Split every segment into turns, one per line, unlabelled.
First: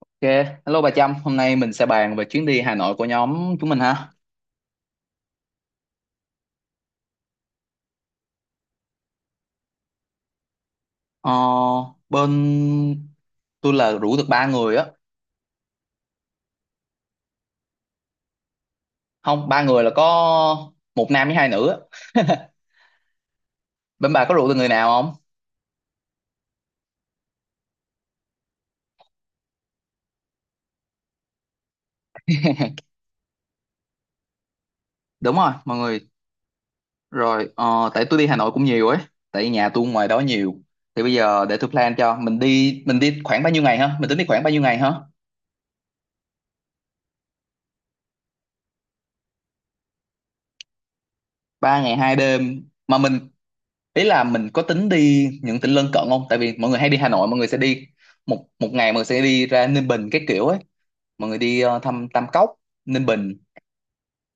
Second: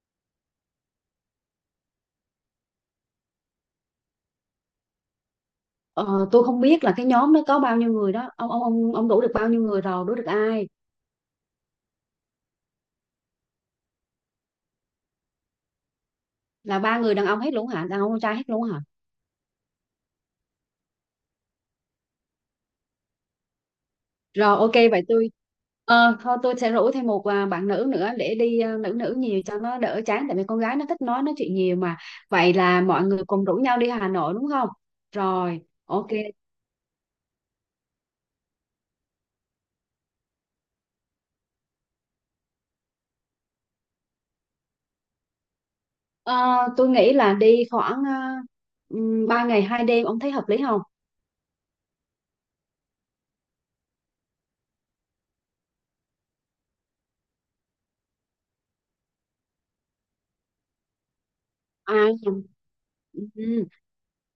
Ok, hello bà Trâm, hôm nay mình sẽ bàn về chuyến đi Hà Nội của nhóm chúng mình ha.
Ờ, tôi không biết là cái nhóm nó có bao nhiêu người đó Ông đủ được bao nhiêu người rồi? Đủ được ai?
Ờ, Bên tôi là rủ được 3 người á,
Là ba người đàn ông hết luôn hả? Đàn ông con trai hết luôn hả?
không 3 người là có một nam với 2 nữ á. Bên bà có rủ được
Rồi,
người
ok,
nào
vậy
không?
tôi, thôi tôi sẽ rủ thêm một, bạn nữ nữa để đi, nữ nữ nhiều cho nó đỡ chán, tại vì con gái nó thích nói chuyện nhiều mà. Vậy là mọi người cùng rủ nhau đi Hà Nội đúng không?
Đúng rồi,
Rồi,
mọi
ok.
người. Rồi, tại tôi đi Hà Nội cũng nhiều ấy, tại nhà tôi ngoài đó nhiều. Thì bây giờ để tôi plan cho mình đi khoảng bao nhiêu ngày ha? Mình tính đi khoảng bao nhiêu ngày ha?
Ờ, tôi nghĩ là đi khoảng, 3 ngày 2 đêm. Ông thấy hợp lý không?
3 ngày 2 đêm, mà mình ý là mình có tính đi những tỉnh lân cận không, tại vì mọi người hay đi Hà Nội mọi người sẽ đi một một ngày, mọi người sẽ đi ra Ninh Bình cái kiểu ấy, mọi người đi
À,
thăm Tam Cốc Ninh Bình.
ừ.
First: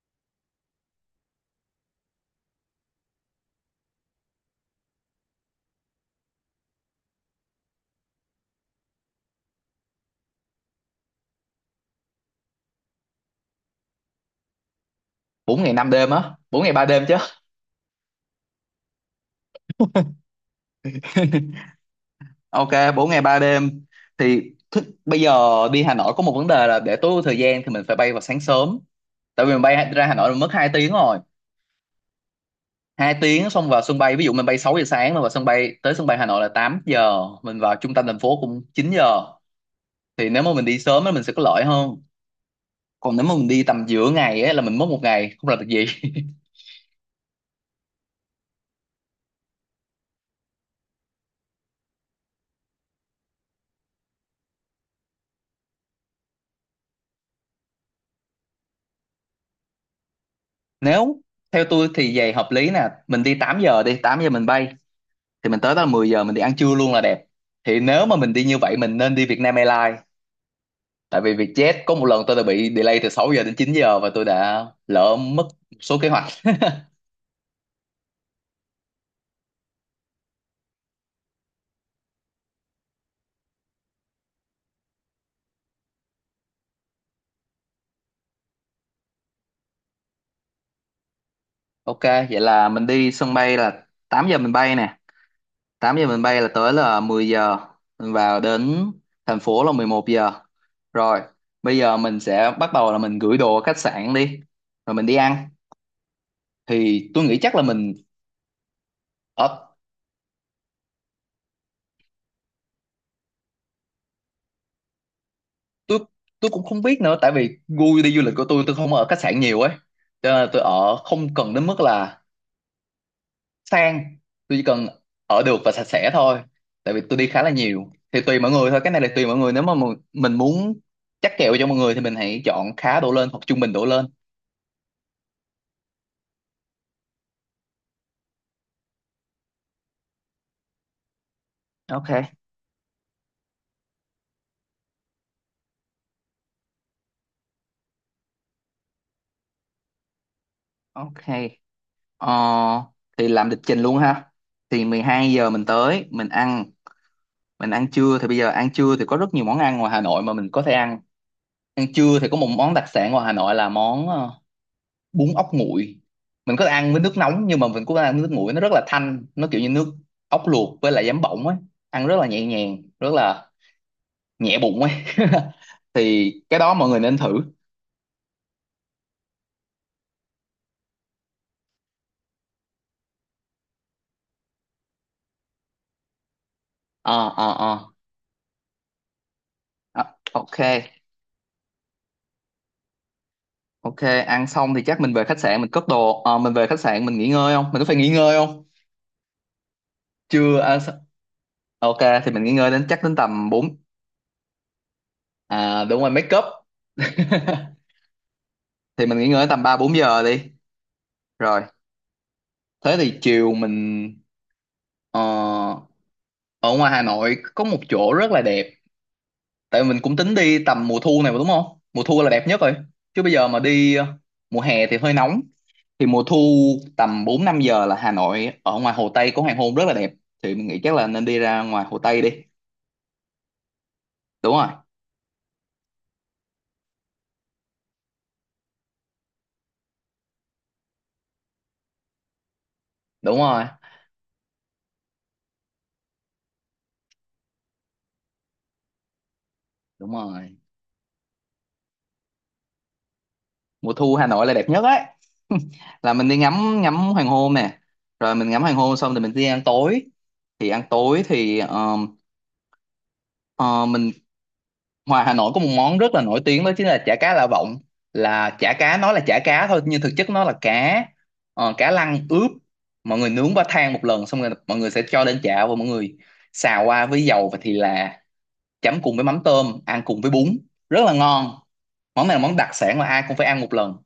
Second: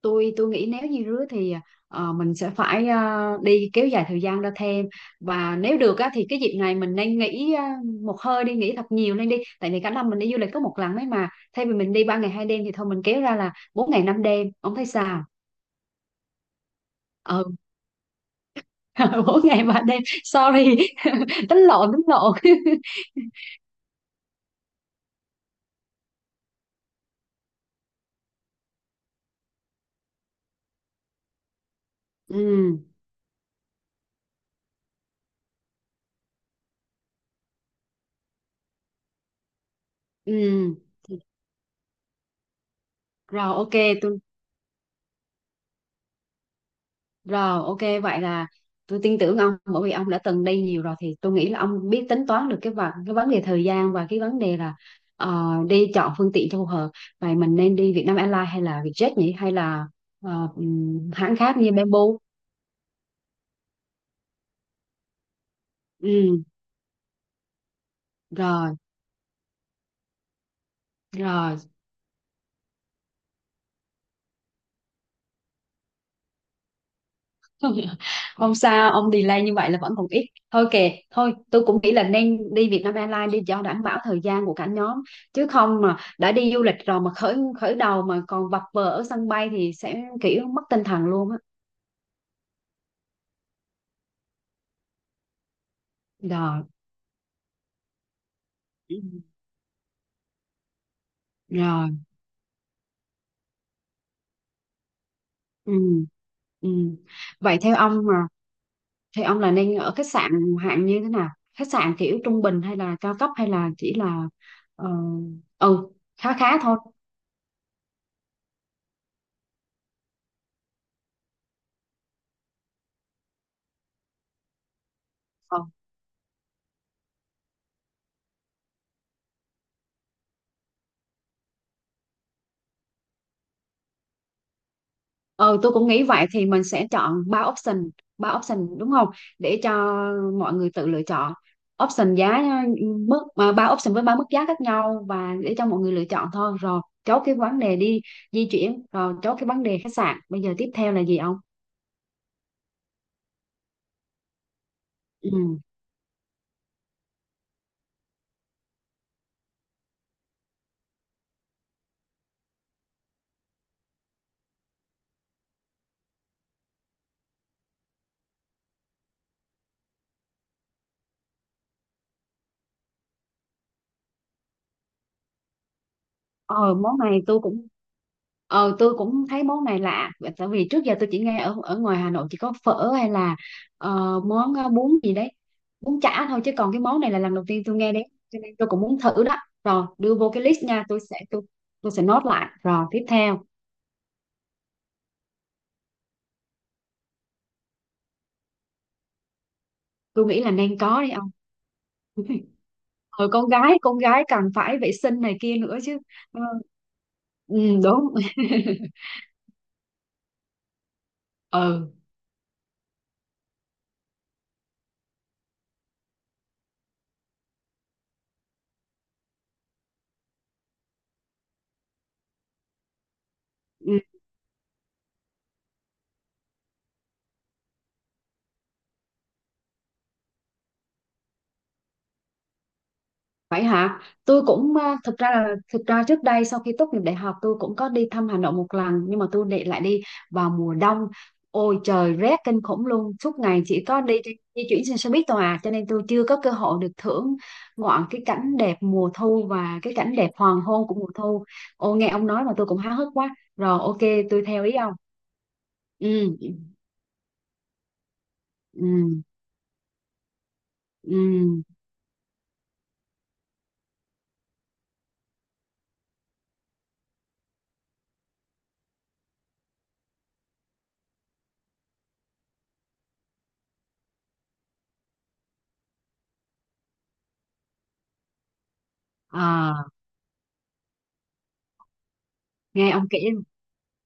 Tôi nghĩ nếu như rứa thì, mình sẽ phải, đi kéo dài thời gian ra thêm. Và nếu được á, thì cái dịp này mình nên nghỉ, một hơi đi nghỉ thật nhiều lên đi, tại vì cả năm mình đi du lịch có một lần ấy mà. Thay vì mình đi 3 ngày 2 đêm thì thôi mình kéo ra là 4 ngày 5 đêm. Ông thấy sao?
4 ngày 5 đêm á, 4 ngày 3 đêm chứ.
Ừ. 4 ngày 3 đêm, sorry. Tính lộn, tính lộn.
Ok, 4 ngày 3 đêm thì bây giờ đi Hà Nội có một vấn đề là để tối ưu thời gian thì mình phải bay vào sáng sớm, tại vì mình bay ra Hà Nội là mất 2 tiếng rồi.
Ừ,
2 tiếng, xong vào sân bay, ví dụ mình bay 6 giờ sáng mà vào sân bay tới sân bay Hà Nội là 8 giờ, mình vào trung tâm thành phố cũng 9 giờ. Thì nếu mà mình
ừ,
đi sớm thì mình sẽ có lợi hơn, còn nếu mà mình
rồi,
đi
ok,
tầm giữa
tôi.
ngày ấy, là mình mất một ngày không làm được gì.
Rồi, ok, vậy là tôi tin tưởng ông, bởi vì ông đã từng đi nhiều rồi thì tôi nghĩ là ông biết tính toán được cái vấn đề thời gian và cái vấn đề là, đi chọn phương tiện cho phù hợp. Vậy mình nên đi Vietnam Airlines hay là Vietjet nhỉ, hay là
Nếu
hãng khác
theo
như
tôi
Bamboo?
thì về hợp lý nè, mình đi 8 giờ, đi 8 giờ mình bay thì mình tới đó là 10 giờ, mình đi
Ừ,
ăn trưa luôn là đẹp. Thì nếu mà mình đi như
rồi,
vậy mình nên đi Vietnam Airlines, tại vì
rồi.
Vietjet có một lần tôi đã bị delay từ 6 giờ đến 9 giờ và tôi đã lỡ mất một số kế hoạch.
Không sao ông, delay như vậy là vẫn còn ít. Thôi kệ, thôi tôi cũng nghĩ là nên đi Vietnam Airlines đi cho đảm bảo thời gian của cả nhóm. Chứ không mà đã đi du lịch rồi mà khởi khởi đầu mà còn vật vờ ở sân bay thì sẽ kiểu mất tinh thần luôn á.
Ok, vậy là mình đi sân bay là 8 giờ mình bay nè, 8 giờ mình bay là
Rồi.
tới là 10 giờ, mình vào đến
Ừ.
thành phố là 11 giờ rồi. Bây
Rồi,
giờ mình sẽ bắt đầu là mình gửi đồ ở khách sạn đi rồi mình đi ăn.
ừ, ừ.
Thì tôi nghĩ chắc
Vậy
là mình
theo ông là nên
ở.
ở khách sạn hạng như thế nào? Khách sạn kiểu trung bình hay là cao cấp, hay là chỉ là, ờ, ừ
tôi
khá khá
tôi cũng
thôi.
không biết nữa, tại vì gu đi du lịch của tôi không ở khách sạn nhiều ấy, cho nên là tôi ở không cần đến mức là sang, tôi chỉ cần ở được
Ờ.
và sạch sẽ thôi. Tại vì tôi đi khá là nhiều thì tùy mọi người thôi, cái này là tùy mọi người. Nếu mà mình muốn chắc kèo cho mọi người thì mình hãy chọn khá đổ lên hoặc trung bình đổ lên.
Ừ, tôi cũng nghĩ vậy, thì mình sẽ chọn ba option đúng không? Để cho mọi người tự lựa chọn option
Ok.
giá mức, mà ba option với ba mức giá khác nhau, và để cho mọi người lựa chọn thôi. Rồi, chốt cái vấn đề di chuyển, rồi chốt cái vấn đề khách sạn. Bây giờ tiếp theo là gì
Ok.
ông?
Ờ, thì làm lịch trình luôn ha. Thì 12 giờ
Ừ.
mình tới, mình ăn trưa. Thì bây giờ ăn trưa thì có rất nhiều món ăn ngoài Hà Nội mà mình có thể ăn. Ăn trưa thì có một món đặc sản ngoài Hà Nội là món bún ốc nguội. Mình có thể ăn với nước nóng nhưng mà mình cũng có thể ăn với nước nguội, nó rất là thanh, nó kiểu như nước ốc luộc với lại giấm bỗng ấy, ăn rất là nhẹ nhàng, rất là nhẹ bụng ấy. Thì cái
ờ
đó mọi
Món
người nên
này
thử.
tôi cũng, tôi cũng thấy món này lạ. Và tại vì trước giờ tôi chỉ nghe ở ở ngoài Hà Nội chỉ có phở, hay là món, bún gì đấy, bún chả thôi. Chứ còn cái món này là
Ờ
lần đầu
ờ
tiên tôi
ờ.
nghe đấy. Cho nên tôi cũng muốn thử đó. Rồi đưa
Ờ,
vô cái
Ok.
list nha, tôi sẽ nốt lại. Rồi tiếp theo.
Ok, ăn xong thì chắc mình về khách sạn mình cất đồ. Ờ, mình về khách sạn mình nghỉ ngơi không? Mình có phải nghỉ ngơi không?
Tôi nghĩ là
Chưa
nên
ăn xong-
có đi ông.
Ok, thì mình nghỉ ngơi đến chắc đến
ờ con
tầm 4,
gái con gái cần phải vệ sinh này kia nữa
à
chứ.
đúng rồi, make
Ừ,
up.
ừ, đúng.
Thì mình nghỉ ngơi đến tầm 3 4 giờ đi. Rồi,
Ừ.
thế thì chiều mình ờ, ở ngoài Hà Nội có một chỗ rất là đẹp. Tại mình cũng tính đi tầm mùa thu này mà đúng không? Mùa thu là đẹp nhất rồi. Chứ bây giờ mà đi mùa hè thì hơi nóng. Thì mùa thu tầm 4 5 giờ là Hà Nội ở ngoài Hồ Tây có hoàng hôn rất là đẹp. Thì mình nghĩ chắc là nên đi ra ngoài Hồ Tây đi.
Vậy hả? Tôi
Đúng rồi,
cũng, thực ra trước đây sau khi tốt nghiệp đại học tôi cũng có đi thăm Hà Nội một lần, nhưng mà tôi để lại đi vào mùa đông. Ôi trời, rét kinh khủng luôn,
đúng
suốt ngày
rồi,
chỉ có đi di chuyển trên xe buýt thôi à, cho nên tôi chưa có cơ hội được thưởng ngoạn cái cảnh đẹp mùa thu và cái
đúng
cảnh đẹp
rồi,
hoàng hôn của mùa thu. Ô, nghe ông nói mà tôi cũng háo hức quá. Rồi
mùa
ok,
thu Hà
tôi
Nội là
theo
đẹp
ý
nhất
ông.
ấy.
Ừ,
Là mình đi ngắm ngắm hoàng hôn nè, rồi mình ngắm hoàng hôn xong thì
ừ,
mình đi ăn tối. Thì ăn
ừ.
tối thì ờ, mình, ngoài Hà Nội có một món rất là nổi tiếng đó chính là chả cá Lạ Vọng. Là chả cá, nói là chả cá thôi nhưng thực chất nó là cá, cá lăng ướp, mọi người nướng qua than một lần xong rồi mọi người sẽ cho lên chảo và mọi người xào qua với dầu và thì là, chấm cùng với mắm tôm
À,
ăn cùng với bún, rất là ngon. Món này là món đặc
nghe
sản mà
ông kể
ai cũng phải ăn một lần.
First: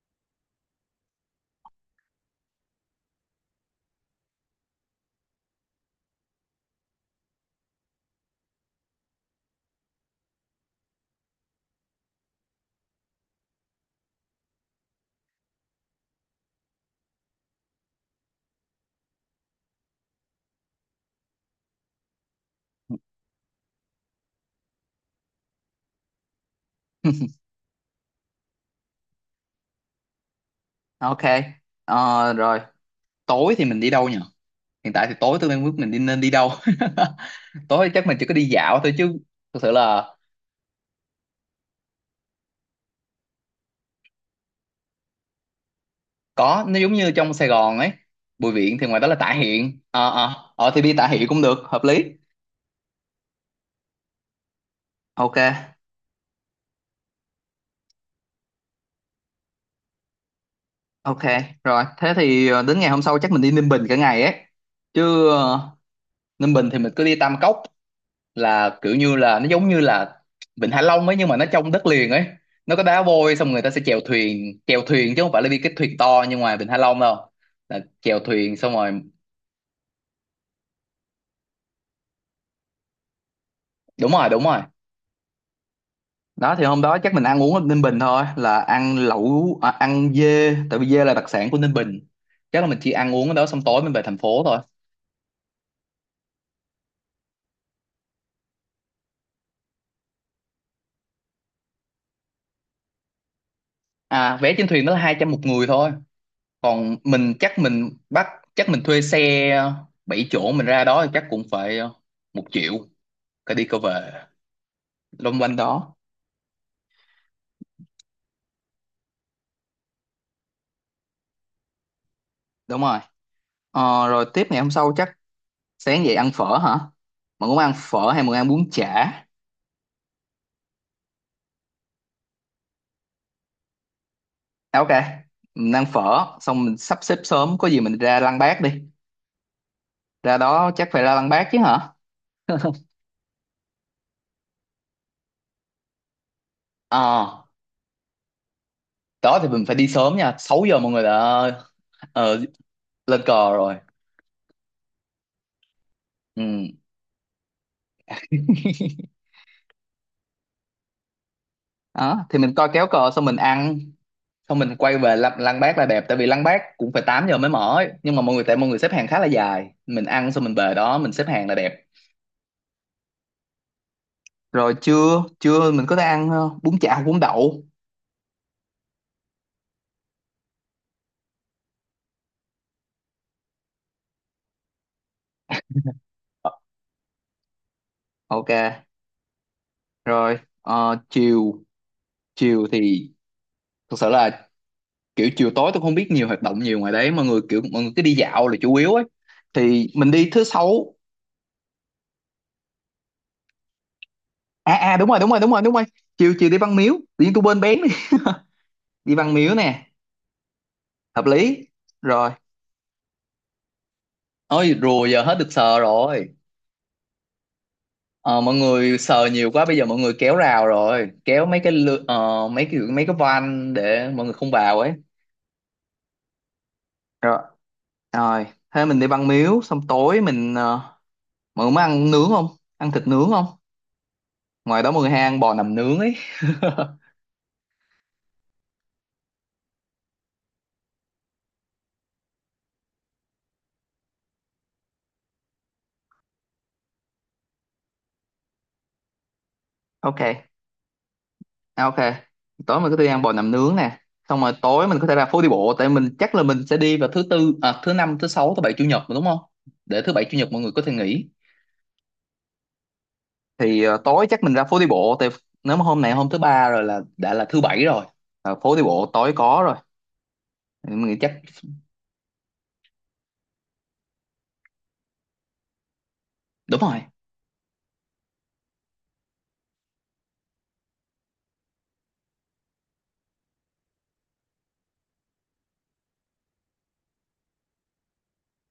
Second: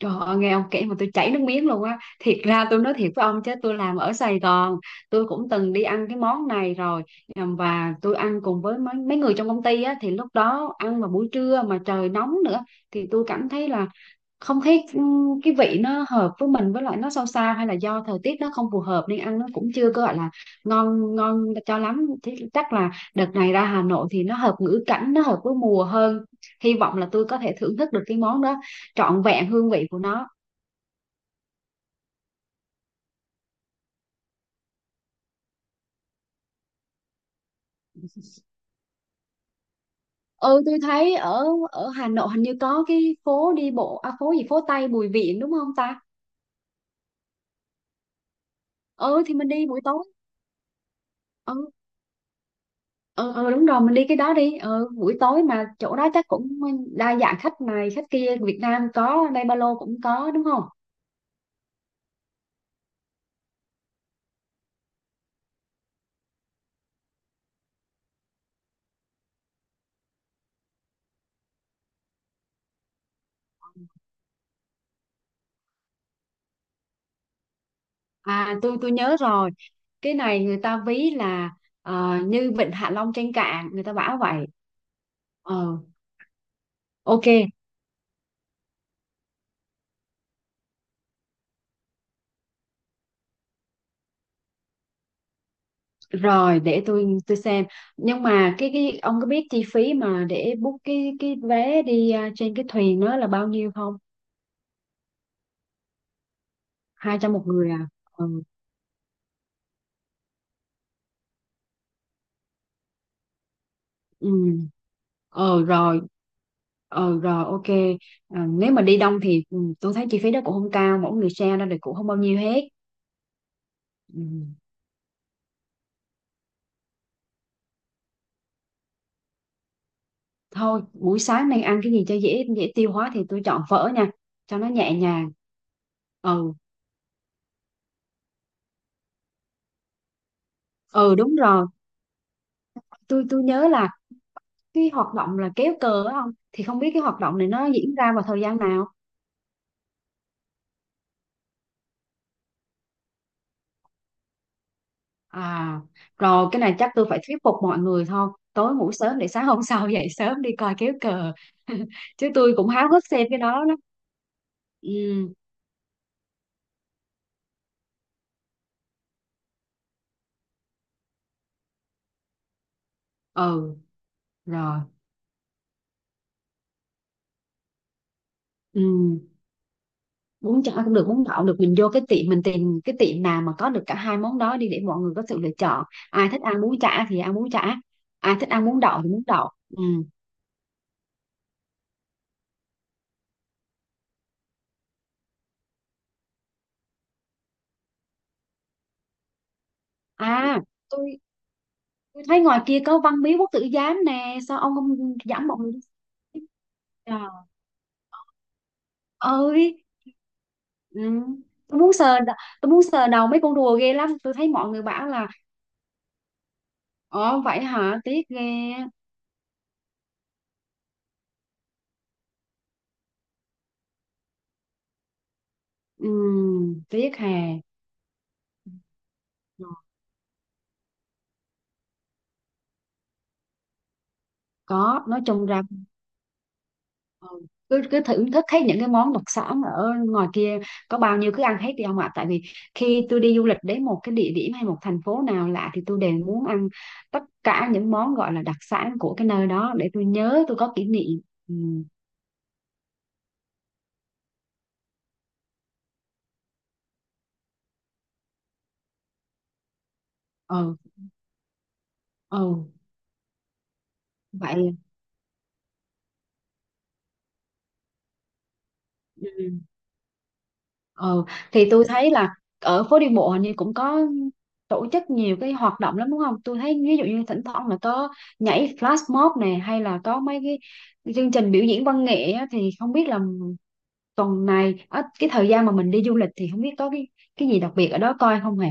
Trời ơi, nghe ông kể mà tôi chảy nước miếng luôn á. Thiệt ra tôi nói thiệt với ông chứ, tôi làm ở Sài Gòn, tôi cũng từng đi ăn cái món này rồi. Và tôi ăn cùng với mấy mấy người trong công ty á, thì lúc đó ăn vào buổi trưa mà trời nóng nữa, thì tôi cảm thấy là không thấy, cái vị nó hợp với mình, với lại nó sao sao, hay là do thời tiết nó không phù hợp nên ăn nó cũng chưa có gọi là ngon ngon cho lắm. Thế chắc là đợt này ra Hà Nội thì nó hợp ngữ cảnh, nó hợp với mùa hơn. Hy vọng là tôi có thể thưởng thức được cái món đó trọn vẹn hương vị của nó.
Ok. Rồi tối thì mình đi đâu nhỉ, hiện tại thì tối tôi đang biết mình đi nên đi đâu. Tối chắc mình chỉ có đi dạo thôi chứ, thực sự là
Ừ, tôi thấy ở ở Hà Nội hình như có cái phố đi bộ, phố gì, phố Tây Bùi Viện đúng không ta?
có, nó giống như trong Sài Gòn ấy. Bùi Viện thì ngoài đó là
Ừ,
Tạ
thì mình đi
Hiện,
buổi tối.
ờ ờ ờ, thì đi Tạ Hiện cũng được,
Ừ,
hợp lý.
ừ, ừ, đúng rồi, mình đi cái đó đi, buổi tối mà
Ok.
chỗ đó chắc cũng đa dạng khách này khách kia, Việt Nam có, đây ba lô cũng có đúng không?
Ok, rồi thế thì đến ngày hôm sau chắc mình đi Ninh Bình cả ngày ấy, chứ Ninh Bình thì mình cứ đi Tam Cốc, là kiểu như là, nó giống như là Vịnh Hạ Long ấy nhưng mà nó trong đất liền ấy. Nó có đá vôi, xong người ta sẽ chèo thuyền chứ không phải là đi cái thuyền to như ngoài Vịnh Hạ Long đâu, là chèo
À,
thuyền xong
tôi
rồi.
nhớ rồi, cái này người ta ví là, như Vịnh Hạ Long trên cạn, người ta
Đúng
bảo
rồi, đúng
vậy.
rồi.
ờ
Đó thì hôm đó chắc mình
ok
ăn uống ở Ninh Bình thôi, là ăn lẩu, à, ăn dê, tại vì dê là đặc sản của Ninh Bình. Chắc là mình chỉ ăn uống ở đó xong tối mình về thành phố thôi.
rồi, để tôi xem. Nhưng mà cái ông có biết chi phí mà để book cái vé đi, trên cái thuyền đó là bao nhiêu không?
À, vé trên thuyền đó là 200 một người thôi. Còn
200
mình
một
chắc
người à?
mình bắt,
Ừ.
chắc mình thuê xe 7 chỗ mình ra đó thì chắc cũng phải 1 triệu cái đi cái về.
Ừ,
Lông quanh
ờ
đó.
rồi, ờ rồi, ok. À, nếu mà đi đông thì, tôi thấy chi phí đó cũng không cao, mỗi người share ra thì cũng không bao nhiêu hết.
Đúng rồi. Rồi tiếp
Ừ.
ngày hôm sau chắc sáng dậy ăn phở hả, mình muốn ăn phở hay mình ăn bún chả?
Thôi buổi sáng nên ăn cái gì cho dễ dễ tiêu hóa, thì tôi chọn phở nha cho nó
À, ok,
nhẹ nhàng.
mình ăn phở
Ừ,
xong mình sắp xếp sớm có gì mình ra Lăng Bác đi. Ra đó chắc phải ra
ừ,
Lăng
đúng
Bác chứ
rồi.
hả.
Tôi nhớ là cái hoạt động là kéo cờ á, không thì không biết cái hoạt
Ờ,
động này nó diễn ra vào thời gian nào.
đó thì mình phải đi sớm nha, 6 giờ mọi người đã ờ, lên cờ rồi.
À,
Ừ.
rồi cái này chắc tôi phải thuyết phục mọi người thôi. Tối ngủ sớm để sáng hôm sau dậy sớm đi coi kéo cờ.
Đó
Chứ
thì
tôi
mình coi
cũng
kéo
háo hức
cờ xong
xem
mình
cái đó lắm.
ăn, xong mình quay về
Ừ,
lăng, lăng Bác là đẹp tại vì lăng Bác cũng phải 8 giờ mới mở ấy. Nhưng mà mọi người, tại mọi người xếp hàng khá là dài, mình ăn xong mình về đó mình xếp hàng là đẹp.
ừ,
Rồi
rồi.
trưa trưa mình có thể ăn bún chả, bún đậu.
Ừ, bún chả cũng được, bún đậu được. Mình vô cái tiệm, mình tìm cái tiệm nào mà có được cả hai món đó đi để mọi người có sự lựa chọn. Ai thích ăn bún chả thì ăn bún chả. Ai thích
Ok.
ăn bún đậu thì bún đậu. Ừ.
Rồi, chiều, chiều thì thực sự là kiểu chiều tối tôi không biết nhiều hoạt động nhiều ngoài đấy, mọi người kiểu mọi người cứ đi dạo là chủ yếu ấy, thì mình đi thứ
À,
sáu.
tôi, tôi thấy ngoài kia có Văn Miếu Quốc Tử Giám nè. Sao
À
ông không
à, đúng rồi, đúng rồi,
dẫn
đúng
mọi
rồi,
người
đúng rồi, chiều
đi?
chiều đi Văn Miếu, tự nhiên tôi quên bén đi. Đi Văn Miếu
Ơi.
nè,
Ừ.
hợp lý.
Tôi muốn sờ
Rồi,
đ- tôi muốn sờ đầu mấy con rùa ghê lắm, tôi thấy mọi
ôi
người
rùa
bảo
giờ
là.
hết được sờ rồi.
Ờ Vậy hả, tiếc
Ờ, mọi
ghê.
người sờ nhiều quá bây giờ mọi người kéo rào rồi, kéo mấy cái mấy cái, mấy cái van để mọi người không vào ấy.
Ừ, tiếc
Rồi.
hè.
Rồi, thế mình đi băng miếu, xong tối mình mọi người muốn ăn nướng không? Ăn thịt nướng không? Ngoài đó mọi
Có,
người hay
nói
ăn
chung
bò
ra,
nằm nướng ấy.
ừ, cứ cứ thưởng thức hết những cái món đặc sản ở ngoài kia. Có bao nhiêu cứ ăn hết đi ông ạ, tại vì khi tôi đi du lịch đến một cái địa điểm hay một thành phố nào lạ thì tôi đều muốn ăn tất cả những món gọi là đặc sản của cái nơi đó, để tôi
Ok,
nhớ, tôi có kỷ niệm. Ừ,
à, ok. Tối mình có thể đi ăn bò nằm nướng nè. Xong rồi tối mình có thể ra phố đi bộ, tại mình chắc là mình sẽ đi vào thứ tư, à, thứ năm, thứ sáu, thứ bảy, chủ nhật mà đúng không? Để thứ bảy, chủ nhật mọi người
ừ,
có thể nghỉ.
ừ,
Thì tối chắc mình ra
vậy.
phố đi bộ, tại nếu mà hôm này hôm thứ ba rồi là đã là thứ bảy rồi. Ờ, phố đi bộ tối
Ừ.
có rồi. Mình nghĩ
Ừ.
chắc
Thì tôi thấy là ở phố đi bộ hình như cũng có tổ chức nhiều cái hoạt động lắm đúng không? Tôi
đúng
thấy ví
rồi.
dụ như thỉnh thoảng là có nhảy flash mob này, hay là có mấy cái chương trình biểu diễn văn nghệ á, thì không biết là tuần này á, cái thời gian mà mình đi du lịch thì không biết có cái gì đặc biệt ở đó coi không hề?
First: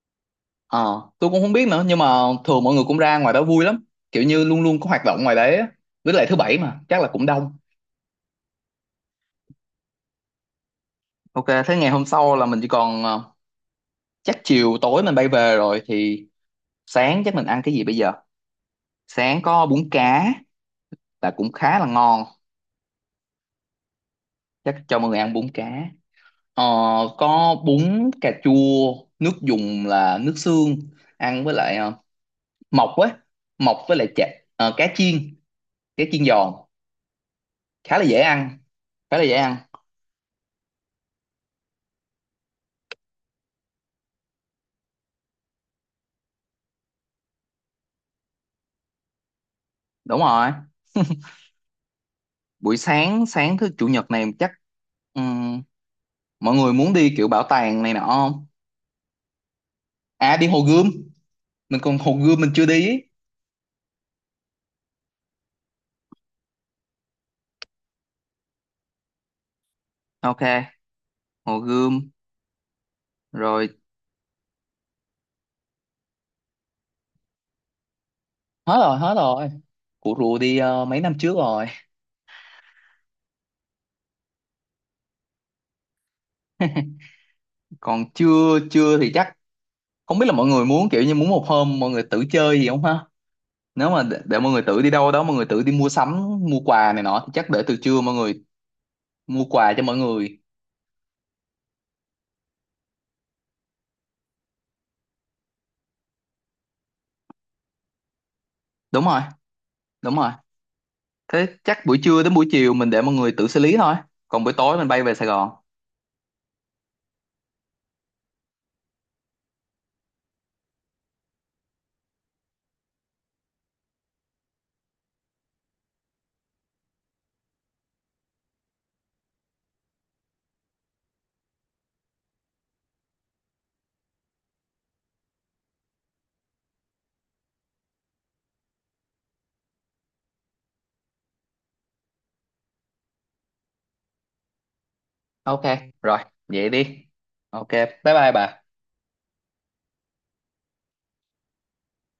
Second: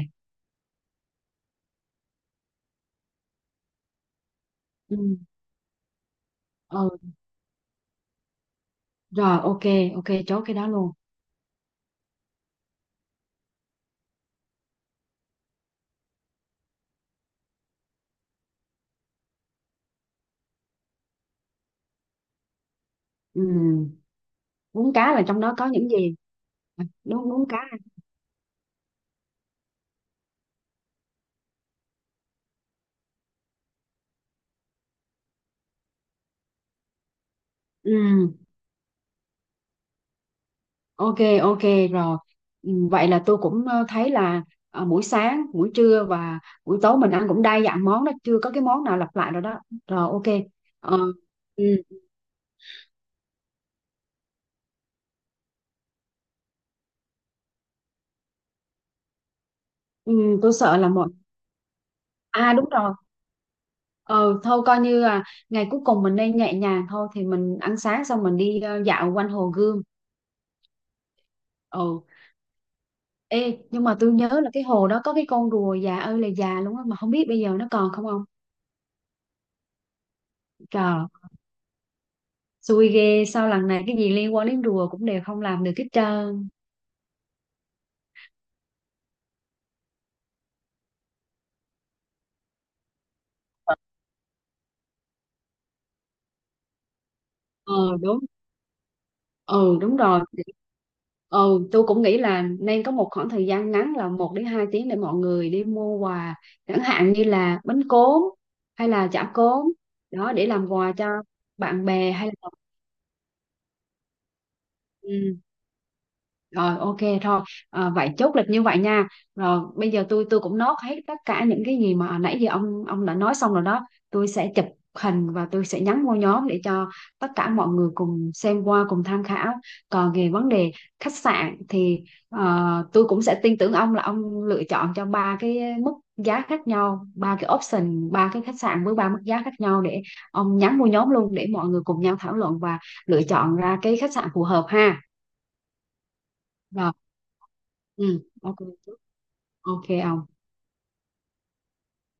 Ờ, tôi cũng không biết nữa, nhưng mà thường mọi người cũng ra ngoài đó vui lắm, kiểu như luôn luôn có
Ừ.
hoạt động ngoài đấy á. Với lại thứ bảy mà
Ừ.
chắc là cũng đông.
Rồi, ok, ok, chốt cái đó luôn.
Ok, thế ngày hôm sau là mình chỉ còn, chắc chiều tối mình bay về rồi thì sáng chắc mình ăn cái gì bây giờ. Sáng có bún cá, là cũng khá là ngon,
Ừ.
chắc
Bún
cho mọi
cá
người
là
ăn
trong
bún
đó có
cá.
những gì?
ờ,
À, đúng, bún
có
cá.
bún cà chua, nước dùng là nước xương, ăn với lại mọc ấy, mọc với lại chả, cá chiên, cá chiên giòn, khá là dễ
Ừ.
ăn, khá là dễ ăn.
Ok, ok, rồi. Ừ, vậy là tôi cũng, thấy là, buổi sáng, buổi trưa và buổi tối mình ăn cũng đa dạng món đó, chưa có cái món nào lặp lại rồi đó. Rồi
Đúng
ok.
rồi,
Ờ, ừ,
buổi sáng, sáng thứ chủ nhật này chắc, ừm, mọi người muốn đi kiểu bảo tàng này nọ không, à
ừ,
đi
tôi
Hồ
sợ
Gươm,
là một.
mình còn Hồ Gươm mình
À,
chưa
đúng rồi.
đi.
Ờ, thôi coi như là ngày cuối cùng mình nên nhẹ nhàng thôi, thì mình ăn sáng xong mình đi, dạo quanh Hồ Gươm.
Ok, Hồ Gươm.
Ừ. Ê,
Rồi,
nhưng mà tôi nhớ là cái hồ đó có cái con rùa già ơi là già luôn á, mà không biết bây giờ nó còn không không?
hết rồi, hết rồi, cụ rùa đi mấy
Trời,
năm trước rồi.
xui ghê. Sao lần này cái gì liên quan đến rùa cũng đều không làm được hết trơn.
Còn chưa, chưa thì chắc không biết là mọi người muốn kiểu như muốn một hôm mọi người tự chơi gì không ha. Nếu mà để mọi người tự đi đâu đó, mọi người tự đi mua sắm mua quà này nọ thì chắc để từ
Ờ
trưa mọi
đúng,
người mua quà
ừ,
cho mọi
đúng rồi.
người.
Ừ, tôi cũng nghĩ là nên có một khoảng thời gian ngắn là 1 đến 2 tiếng để mọi người đi mua quà, chẳng hạn như là bánh cốm hay
Đúng
là
rồi,
chả cốm.
đúng rồi,
Đó, để làm quà cho
thế chắc
bạn
buổi
bè
trưa
hay
đến buổi
là.
chiều mình để mọi người tự xử lý thôi, còn buổi tối mình bay về Sài
Ừ.
Gòn.
Rồi ok thôi, vậy chốt lịch như vậy nha. Rồi bây giờ tôi cũng nốt hết tất cả những cái gì mà nãy giờ ông đã nói xong rồi đó. Tôi sẽ chụp hình và tôi sẽ nhắn vô nhóm để cho tất cả mọi người cùng xem qua cùng tham khảo. Còn về vấn đề khách sạn thì, tôi cũng sẽ tin tưởng ông là ông lựa chọn cho ba cái mức giá khác nhau, ba cái option, ba cái khách sạn với ba mức giá khác nhau, để ông nhắn vô nhóm luôn để mọi người cùng nhau thảo luận và lựa chọn ra cái khách sạn phù hợp ha.
Ok, rồi, vậy
Rồi.
đi. Ok, bye
Ừ,
bye
ok.
bà.
Ok ông.